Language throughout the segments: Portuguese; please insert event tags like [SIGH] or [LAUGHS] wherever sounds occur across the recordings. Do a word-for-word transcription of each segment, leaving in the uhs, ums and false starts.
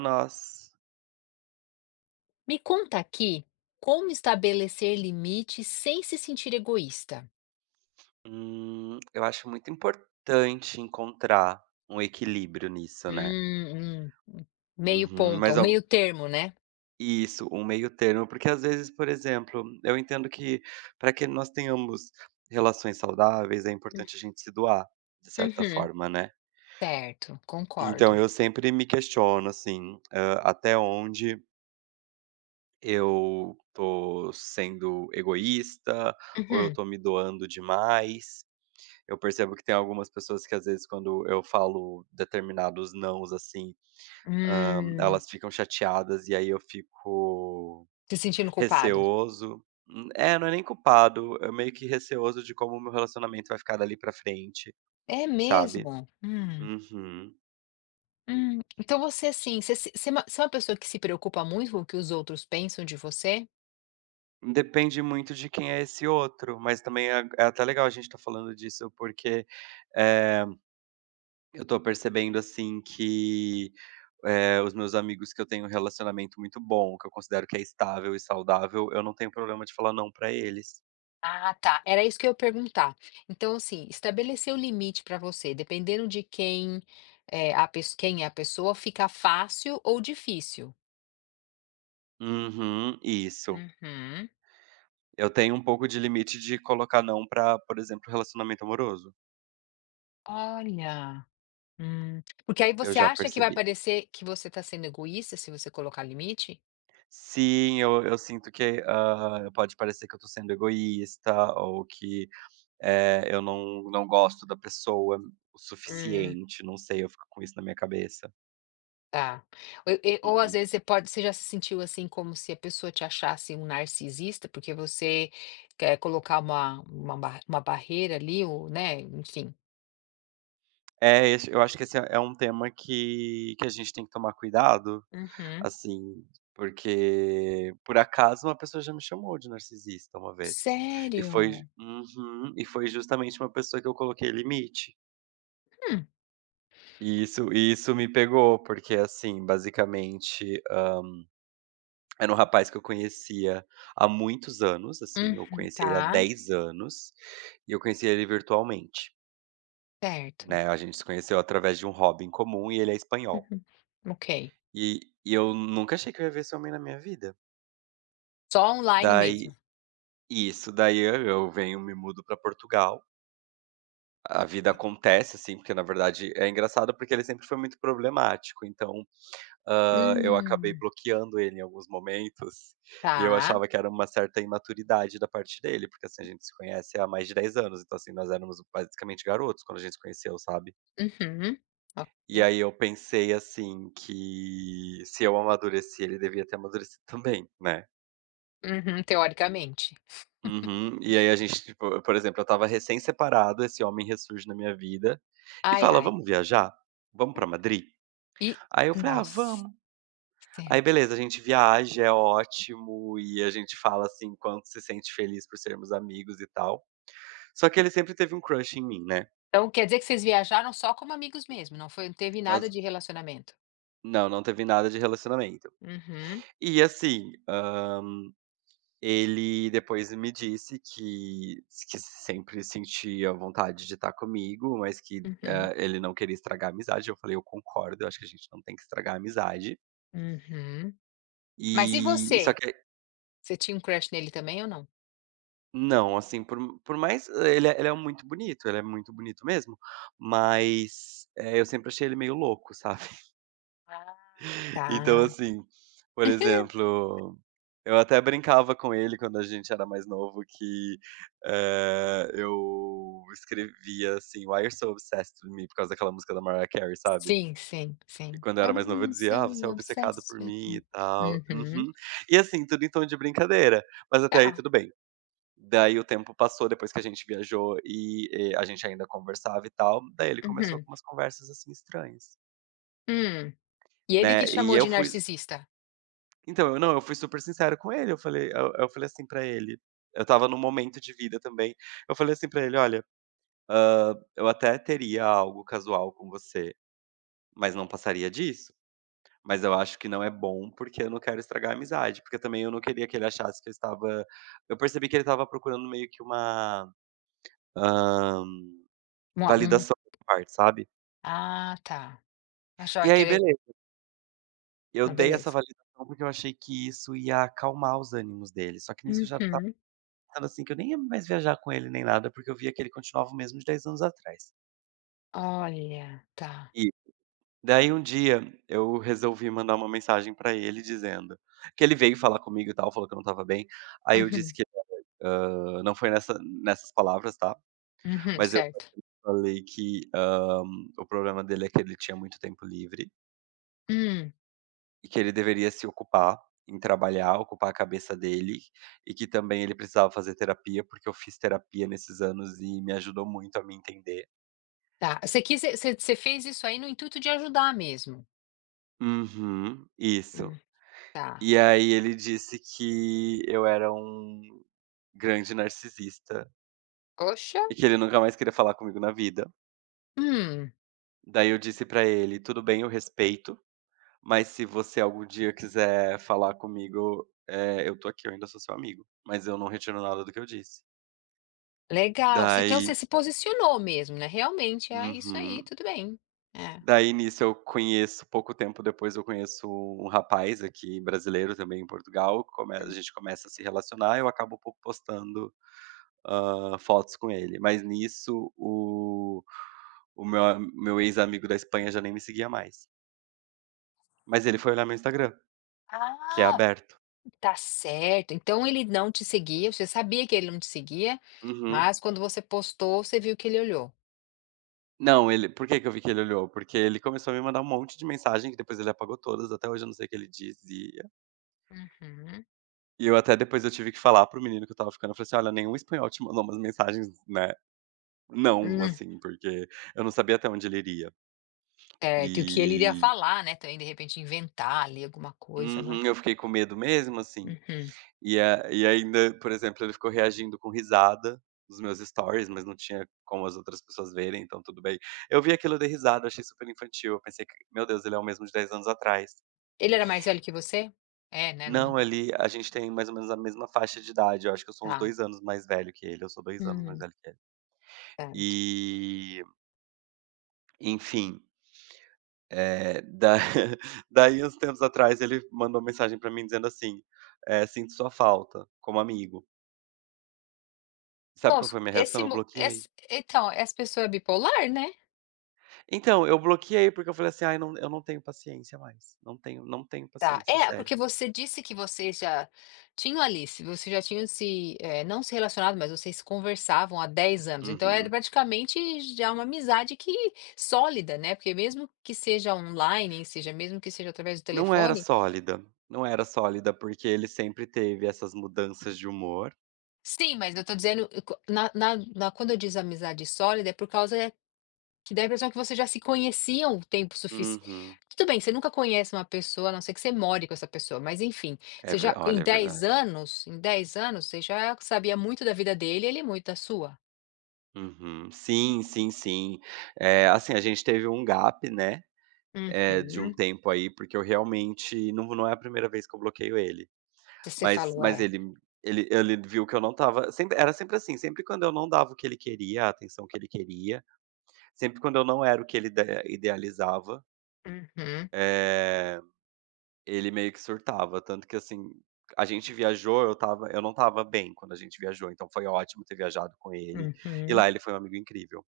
Nós. Me conta aqui como estabelecer limites sem se sentir egoísta. Hum, eu acho muito importante encontrar um equilíbrio nisso, né. Hum, hum, meio Uhum, ponto, mas um ao meio termo, né? isso, um meio termo, porque às vezes, por exemplo, eu entendo que para que nós tenhamos relações saudáveis, é importante a gente se doar, de certa Uhum, forma, né. certo, Então concordo. eu sempre me questiono, assim, hã, até onde eu tô sendo egoísta, ou eu Uhum, tô me doando demais. Eu percebo que tem algumas pessoas que às vezes quando eu falo determinados "nãos", assim, hã, hum, elas ficam chateadas e aí eu fico se sentindo culpado. receoso. Hum, é, não é nem culpado, eu meio que receoso de como o meu relacionamento vai ficar dali pra frente, É sabe. mesmo? Hum, Uhum. hum. Então você assim, você, se- você é uma você é uma pessoa que se preocupa muito com o que os outros pensam de você? Depende muito de quem é esse outro, mas também é é até legal a gente estar falando disso, porque, eh eu tô percebendo, assim, que, eh, os meus amigos que eu tenho um relacionamento muito bom, que eu considero que é estável e saudável, eu não tenho problema de falar não pra eles. Ah, tá. Era isso que eu ia perguntar. Então, assim, estabelecer o limite para você, dependendo de quem é a pes quem é a pessoa, fica fácil ou difícil? Uhum, isso. Uhum. Eu tenho um pouco de limite de colocar não pra, por exemplo, relacionamento amoroso. Olha, hum. Porque aí Eu você já acha que vai percebi. parecer que você está sendo egoísta se você colocar limite? Sim, eu eu sinto que, hã, pode parecer que eu tô sendo egoísta ou que, eh, eu não não gosto da pessoa o Hum, suficiente, não sei, eu fico com isso na minha cabeça. tá. Ou e ou às Uhum. vezes você pode você já se sentiu assim como se a pessoa te achasse um narcisista, porque você quer colocar uma uma ba uma barreira ali ou, né, enfim. É, esse eu acho que esse é é um tema que que a gente tem que tomar cuidado, Uhum. assim, porque por acaso uma pessoa já me chamou de narcisista uma vez. E foi Sério? Uhum. E foi justamente uma pessoa que eu coloquei limite. Hum, E isso e isso me pegou, porque, assim, basicamente, hã, era um rapaz que eu conhecia há muitos anos, assim, eu uhum, conheci ele há tá, dez anos, e eu conheci ele virtualmente, certo. né, a gente se conheceu através de um hobby em comum e ele é espanhol. Uhum, ok. E e eu nunca achei que eu ia ver esse homem na minha vida. Só online mesmo? Daí isso, daí eu eu venho, me mudo pra Portugal, a vida acontece, assim, porque na verdade é engraçado porque ele sempre foi muito problemático, então, hã, eu acabei Hum, bloqueando ele em alguns momentos, e eu tá. achava que era uma certa imaturidade da parte dele, porque, assim, a gente se conhece há mais de dez anos, então, assim, nós éramos basicamente garotos quando a gente se conheceu, sabe. Uhum, E ok. aí eu pensei, assim, que se eu amadureci, ele devia ter amadurecido [LAUGHS] também, né. Uhum, teoricamente. Uhum. E aí a gente, tipo, por exemplo, eu estava recém-separado, esse homem ressurge na minha vida e Ai, fala: ai. "Vamos viajar? Vamos pra Madrid?". E Aí eu falei: "Ah, nossa, vamos". Aí certo. beleza, a gente viaja, é ótimo, e a gente fala, assim, quanto se sente feliz por sermos amigos e tal. Só que ele sempre teve um crush em mim, né. Então quer dizer que vocês viajaram só como amigos mesmo, não foi não teve nada Nós de relacionamento? não, não teve nada de relacionamento. Uhum, E assim, ele depois me disse que que sempre sentia vontade de estar comigo, mas que, uhum, hã, ele não queria estragar a amizade. Eu falei: "Eu concordo, eu acho que a gente não tem que estragar a amizade". uhum. Mas e E só você? que Você tinha um crush nele também ou não? Não, assim, por por mais, eh, ele é ele é muito bonito, ele é muito bonito mesmo, mas, eh, eu sempre achei ele meio louco, sabe. Ah, [LAUGHS] Então tá. assim, por exemplo, eu até brincava com ele quando a gente era mais novo que, eh, eu escrevia assim: "Why you're so obsessed with me", por causa daquela música da Mariah Carey, sabe. Sim, sim, E sim. quando eu Why era mais novo eu you dizia: "Ah, so você é obcecado obsessed por with mim me? e tal". Uhum. Uhum. E assim, tudo em tom de brincadeira, mas até aí Tá. tudo bem. Daí o tempo passou, depois que a gente viajou e, eh, a gente ainda conversava e tal, daí ele começou Uhum. com umas conversas, assim, estranhas, Hum. E ele que né, te e chamou eu de fui narcisista? então, eu não, eu fui super sincero com ele, eu falei eu eu falei assim pra ele, eu estava num momento de vida também, eu falei assim pra ele: "Olha, hã, eu até teria algo casual com você, mas não passaria disso, mas eu acho que não é bom, porque eu não quero estragar a amizade", porque também eu não queria que ele achasse que eu estava eu percebi que ele estava procurando meio que uma, hã, Uma um validação da minha parte, sabe. ah, tá. Achava E que aí era beleza, eu não, dei essa beleza. validação, porque eu achei que isso ia acalmar os ânimos dele, só que nisso eu já Uhum. pensando assim que eu nem ia mais viajar com ele nem nada, porque eu via que ele continuava o mesmo de dez anos atrás. Olha, tá. E daí um dia eu resolvi mandar uma mensagem pra ele dizendo que ele veio falar comigo e tal, falou que eu não estava bem, aí eu disse Uhum, que, hã, não foi nessa nessas palavras, tá, uhum, mas eu certo. falei que, hã, o problema dele é que ele tinha muito tempo livre Hum, e que ele deveria se ocupar em trabalhar, ocupar a cabeça dele e que também ele precisava fazer terapia, porque eu fiz terapia nesses anos e me ajudou muito a me entender. tá. Você quis você você fez isso aí no intuito de ajudar mesmo? Uhum, isso. Hum, tá. E aí ele disse que eu era um grande narcisista Poxa. e que ele nunca mais queria falar comigo na vida. Hum, Daí eu disse pra ele: "Tudo bem, eu respeito, mas se você algum dia quiser falar comigo, eh, eu tô aqui, eu ainda sou seu amigo, mas eu não retiro nada do que eu disse". legal. Você então você Daí se posicionou mesmo, né, realmente, é isso aí, Uhum. tudo bem. É. Daí nisso eu conheço, pouco tempo depois eu conheço um rapaz aqui brasileiro também em Portugal, come a Hum. gente começa a se relacionar, eu acabo po postando, hã, fotos com ele. Mas nisso o o meu a meu ex-amigo da Espanha já nem me seguia mais. Mas ele foi olhar meu Instagram, que é Ah! aberto. Tá certo. Então ele não te seguia, você sabia que ele não te seguia, Uhum. mas quando você postou, você viu que ele olhou. Não, ele, por que que eu vi que ele olhou? Porque ele começou a me mandar um monte de mensagem, que depois ele apagou todas, até hoje eu não sei o que ele dizia. Uhum. E eu até depois eu tive que falar para o menino que eu estava ficando, eu falei assim: "Olha, nenhum espanhol te mandou umas mensagens, né, não, Hum, assim", porque eu não sabia até onde ele iria. certo. E o que ele iria E falar, né, também de repente inventar ali alguma coisa, não é? uhum, eu fiquei com medo mesmo, assim. Uhum. E a e ainda, por exemplo, ele ficou reagindo com risada nos meus stories, mas não tinha como as outras pessoas verem, então tudo bem. Eu vi aquilo, eu dei risada, eu achei super infantil, eu pensei que: "Meu Deus, ele é o mesmo de dez anos atrás". Ele era mais velho que você? É, né, não Não, ele, a gente tem mais ou menos a mesma faixa de idade, eu acho que eu sou uns tá. dois anos mais velho que ele, eu sou dois anos mais Hum, velho que ele. certo. E, enfim, eh, da [LAUGHS] daí uns tempos atrás ele mandou mensagem pra mim dizendo assim, eh: "Sinto sua falta, como amigo". Sabe Bom, qual foi a minha reação? esse Eu mo bloqueei. esse então, essa pessoa é bipolar, né? Então, eu bloqueei, porque eu falei assim: "Ai, não, eu não tenho paciência mais, não tenho não tenho Tá. paciência, É, sério". porque você disse que vocês já tinham ali, se vocês já tinham se, eh, não se relacionado, mas vocês conversavam há dez anos, então é Uhum. praticamente já uma amizade que sólida, né, porque mesmo que seja online, seja mesmo que seja através do Não era telefone sólida, não era sólida, porque ele sempre teve essas mudanças de humor. sim, mas eu estou dizendo, eh, co- na na na quando eu diz amizade sólida, é por causa. Que dá a impressão que vocês já se conheciam o tempo suficiente. Uhum. Tudo bem, você nunca conhece uma pessoa, a não ser que você more com essa pessoa, mas enfim, É você ver já Olha, em é dez verdade. anos em dez anos, você já sabia muito da vida dele e ele muito da sua? Uhum. Sim, sim, sim. Eh, assim, a gente teve um gap, né, eh, de um Uhum. tempo aí, porque eu realmente não não é a primeira vez que eu bloqueio ele, Você mas falou: mas "É". ele ele ele viu que eu não estava, sempre era sempre assim, sempre quando eu não dava o que ele queria, a atenção que ele queria. Sempre quando eu não era o que ele ide idealizava, Uhum, eh, ele meio que surtava, tanto que, assim, a gente viajou, eu estava eu não estava bem quando a gente viajou, então foi ótimo ter viajado com ele, e uhum. lá ele foi um amigo incrível.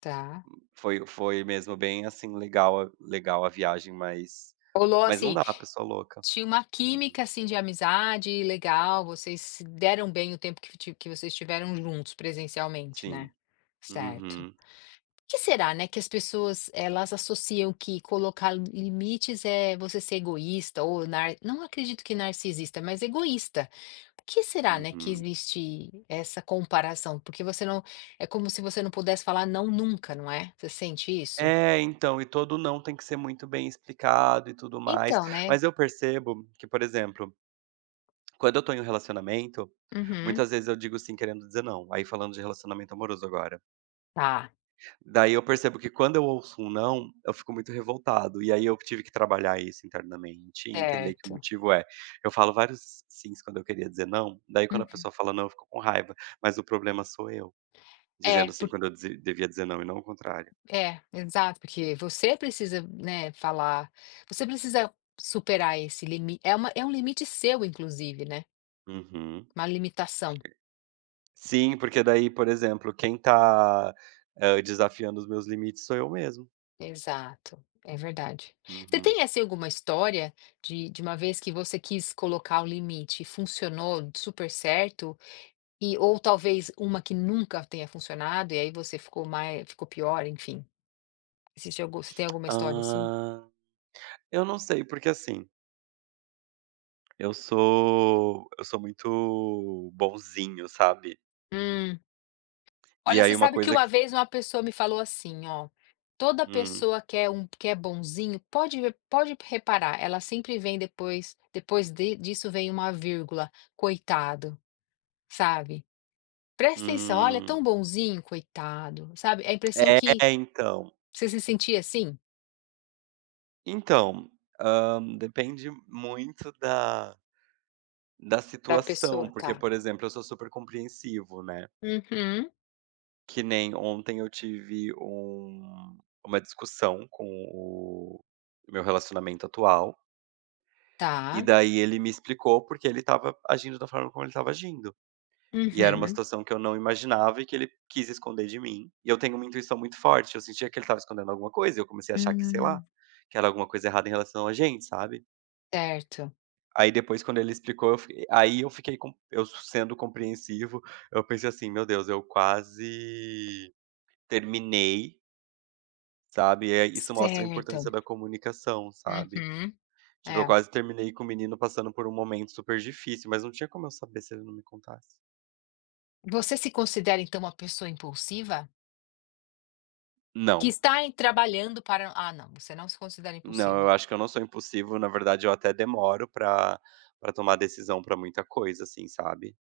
Tá. Foi foi mesmo bem, assim, legal a legal a viagem, mas Rolou, mas não assim, dá, pessoa louca. tinha uma Uhum. química, assim, de amizade legal, vocês se deram bem o tempo que ti que vocês estiveram juntos presencialmente, né? Sim. Certo. Uhum, Que será, né, que as pessoas elas associam que colocar limites é você ser egoísta ou nar... não acredito que narcisista, mas egoísta. Por que será, né, que uhum. existe essa comparação? Porque você não é como se você não pudesse falar não nunca, não é? Você sente isso? É, então, e todo "não" tem que ser muito bem explicado e tudo mais, Então, né? mas eu percebo que, por exemplo, quando eu tô em um relacionamento, Uhum. muitas vezes eu digo sim querendo dizer não. Aí falando de relacionamento amoroso agora. Tá, Daí eu percebo que quando eu ouço um não, eu fico muito revoltado. E aí eu tive que trabalhar isso internamente e entender que o certo. motivo é. Eu falo vários sims quando eu queria dizer não, daí quando a Uhum. pessoa fala não, eu fico com raiva. Mas o problema sou eu, dizendo É, sim por- quando eu dizi- devia dizer não e não o contrário. é, exato, porque você precisa, né, falar, você precisa superar esse limite. É uma, é um limite seu, inclusive, né? Uhum. Uma limitação. Sim, porque daí, por exemplo, quem tá eh, desafiando os meus limites sou eu mesmo. Exato, é verdade. Você Uhum. tem, assim, alguma história de de uma vez que você quis colocar o limite e funcionou super certo e ou talvez uma que nunca tenha funcionado e aí você ficou mais, ficou pior, enfim. Existe algu Você tem alguma história assim? Ah, eu não sei, porque assim, eu sou eu sou muito bonzinho, sabe. Hum. E Olha, você aí uma sabe que coisa uma que vez uma pessoa me falou assim, ó: "Toda hum, pessoa que é um que é bonzinho, pode ver pode reparar, ela sempre vem depois depois de disso vem uma vírgula, coitado", sabe? Presta atenção, "Olha, é tão hum. bonzinho, coitado", sabe, é a impressão É, que então. você se sentia assim? Então, hã, depende muito da da Da situação, pessoa, porque, tá. por exemplo, eu sou super compreensivo, né. Uhum. Que nem ontem eu tive um uma discussão com o meu relacionamento atual, e Tá. daí ele me explicou porque ele estava agindo da forma como ele estava agindo. E era uma Uhum. situação que eu não imaginava e que ele quis esconder de mim. E eu tenho uma intuição muito forte, eu sentia que ele estava escondendo alguma coisa, e eu comecei a achar que, sei lá, Hum. que era alguma coisa errada em relação a gente, sabe. Certo, Aí depois quando ele explicou, eu fiquei aí eu fiquei com eu sendo compreensivo, eu pensei assim: "Meu Deus, eu quase terminei", sabe. Eh, isso mostra a certo. importância da comunicação, sabe. Uhum. Tipo, eu É. quase terminei com o menino passando por um momento super difícil, mas não tinha como eu saber se ele não me contasse. Você se considera, então, uma pessoa impulsiva? Que Não. está em trabalhando para ah, não, você não se considera Não, impulsiva. eu acho que eu não sou impulsivo, na verdade eu até demoro pra pra tomar decisão pra muita coisa, assim, sabe.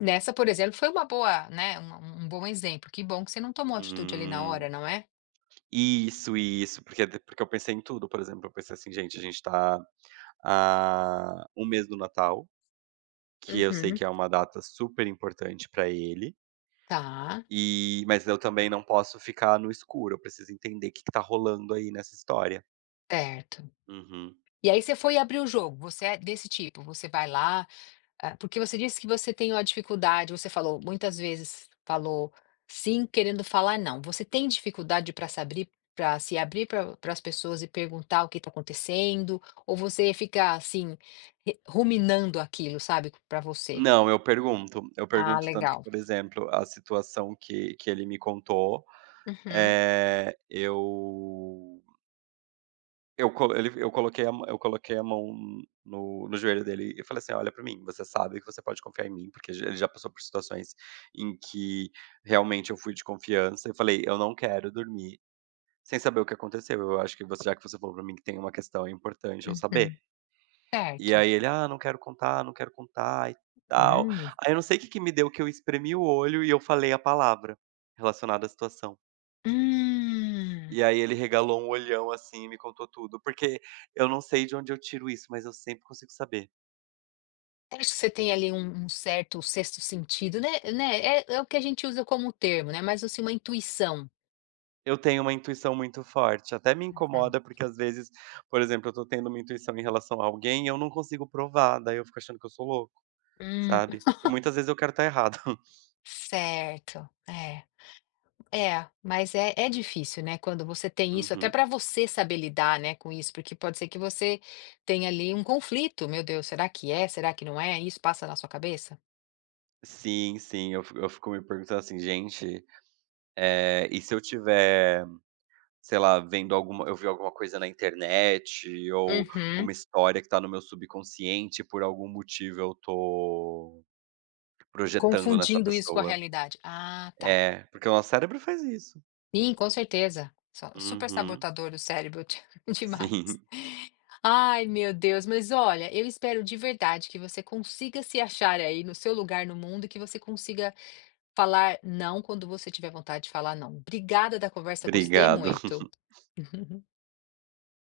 Nessa, por exemplo, foi uma boa, né, uma um um bom exemplo. Que bom que você não tomou atitude ali na hora, "Hum, não é? isso, isso", porque d porque eu pensei em tudo, por exemplo, eu pensei assim: "Gente, a gente tá a um mês do Natal", que eu sei Uhum. que é uma data super importante pra ele, Tá, e mas eu também não posso ficar no escuro, eu preciso entender o que que tá rolando aí nessa história. certo. Uhum. E aí você foi abrir o jogo, você é desse tipo, você vai lá, ah, porque você disse que você tem uma dificuldade, você falou muitas vezes falou sim querendo falar não. Você tem dificuldade para se abrir para se abrir para as pessoas e perguntar o que está acontecendo? Ou você fica assim, re- ruminando aquilo, sabe, para você? Não, eu pergunto, eu Ah, pergunto tanto que, legal. por exemplo, a situação que que ele me contou. Uhum, Eh, eu eu co ele eu coloquei a mã eu coloquei a mão no no joelho dele e falei assim: "Olha pra mim, você sabe que você pode confiar em mim", porque já ele já passou por situações em que realmente eu fui de confiança. Eu falei: "Eu não quero dormir sem saber o que aconteceu. Eu acho que você, já que você falou pra mim que tem uma questão, é importante eu saber". uhum. E Certo. aí ele: "Ah, não quero contar, não quero contar e tal". Hum. Aí eu não sei o que que me deu que eu espremi o olho e eu falei a palavra relacionada à situação. Hum. E aí ele regalou um olhão, assim, e me contou tudo, porque eu não sei de onde eu tiro isso, mas eu sempre consigo saber. Acho que você tem ali um um certo sexto sentido, né né, é é o que a gente usa como termo, né, mas assim, uma intuição. Eu tenho uma intuição muito forte, até me Uhum. incomoda, porque às vezes, por exemplo, eu tô tendo uma intuição em relação a alguém e eu não consigo provar, daí eu fico achando que eu sou louco, Hum, sabe. E muitas vezes eu quero estar errado. [LAUGHS] certo, é. É, mas é é difícil, né, quando você tem isso, até Uhum. para você saber lidar, né, com isso, porque pode ser que você tenha ali um conflito, "Meu Deus, será que é? Será que não é?" Isso passa na sua cabeça? Sim, sim, eu fico eu fico me perguntando assim: "Gente, eh, e se eu tiver, sei lá, vendo alguma, eu vi alguma coisa na internet ou Uhum. uma história que tá no meu subconsciente, por algum motivo eu tô projetando nessa Confundindo isso com a pessoa". realidade. Ah, tá. É, porque o nosso cérebro faz isso. Sim, com certeza. Só super Uhum, sabotador do cérebro [LAUGHS] demais. sim, [LAUGHS] Ai, meu Deus, mas olha, eu espero de verdade que você consiga se achar aí no seu lugar no mundo e que você consiga falar não quando você tiver vontade de falar não. Obrigada da conversa, gostei obrigado. muito. [LAUGHS]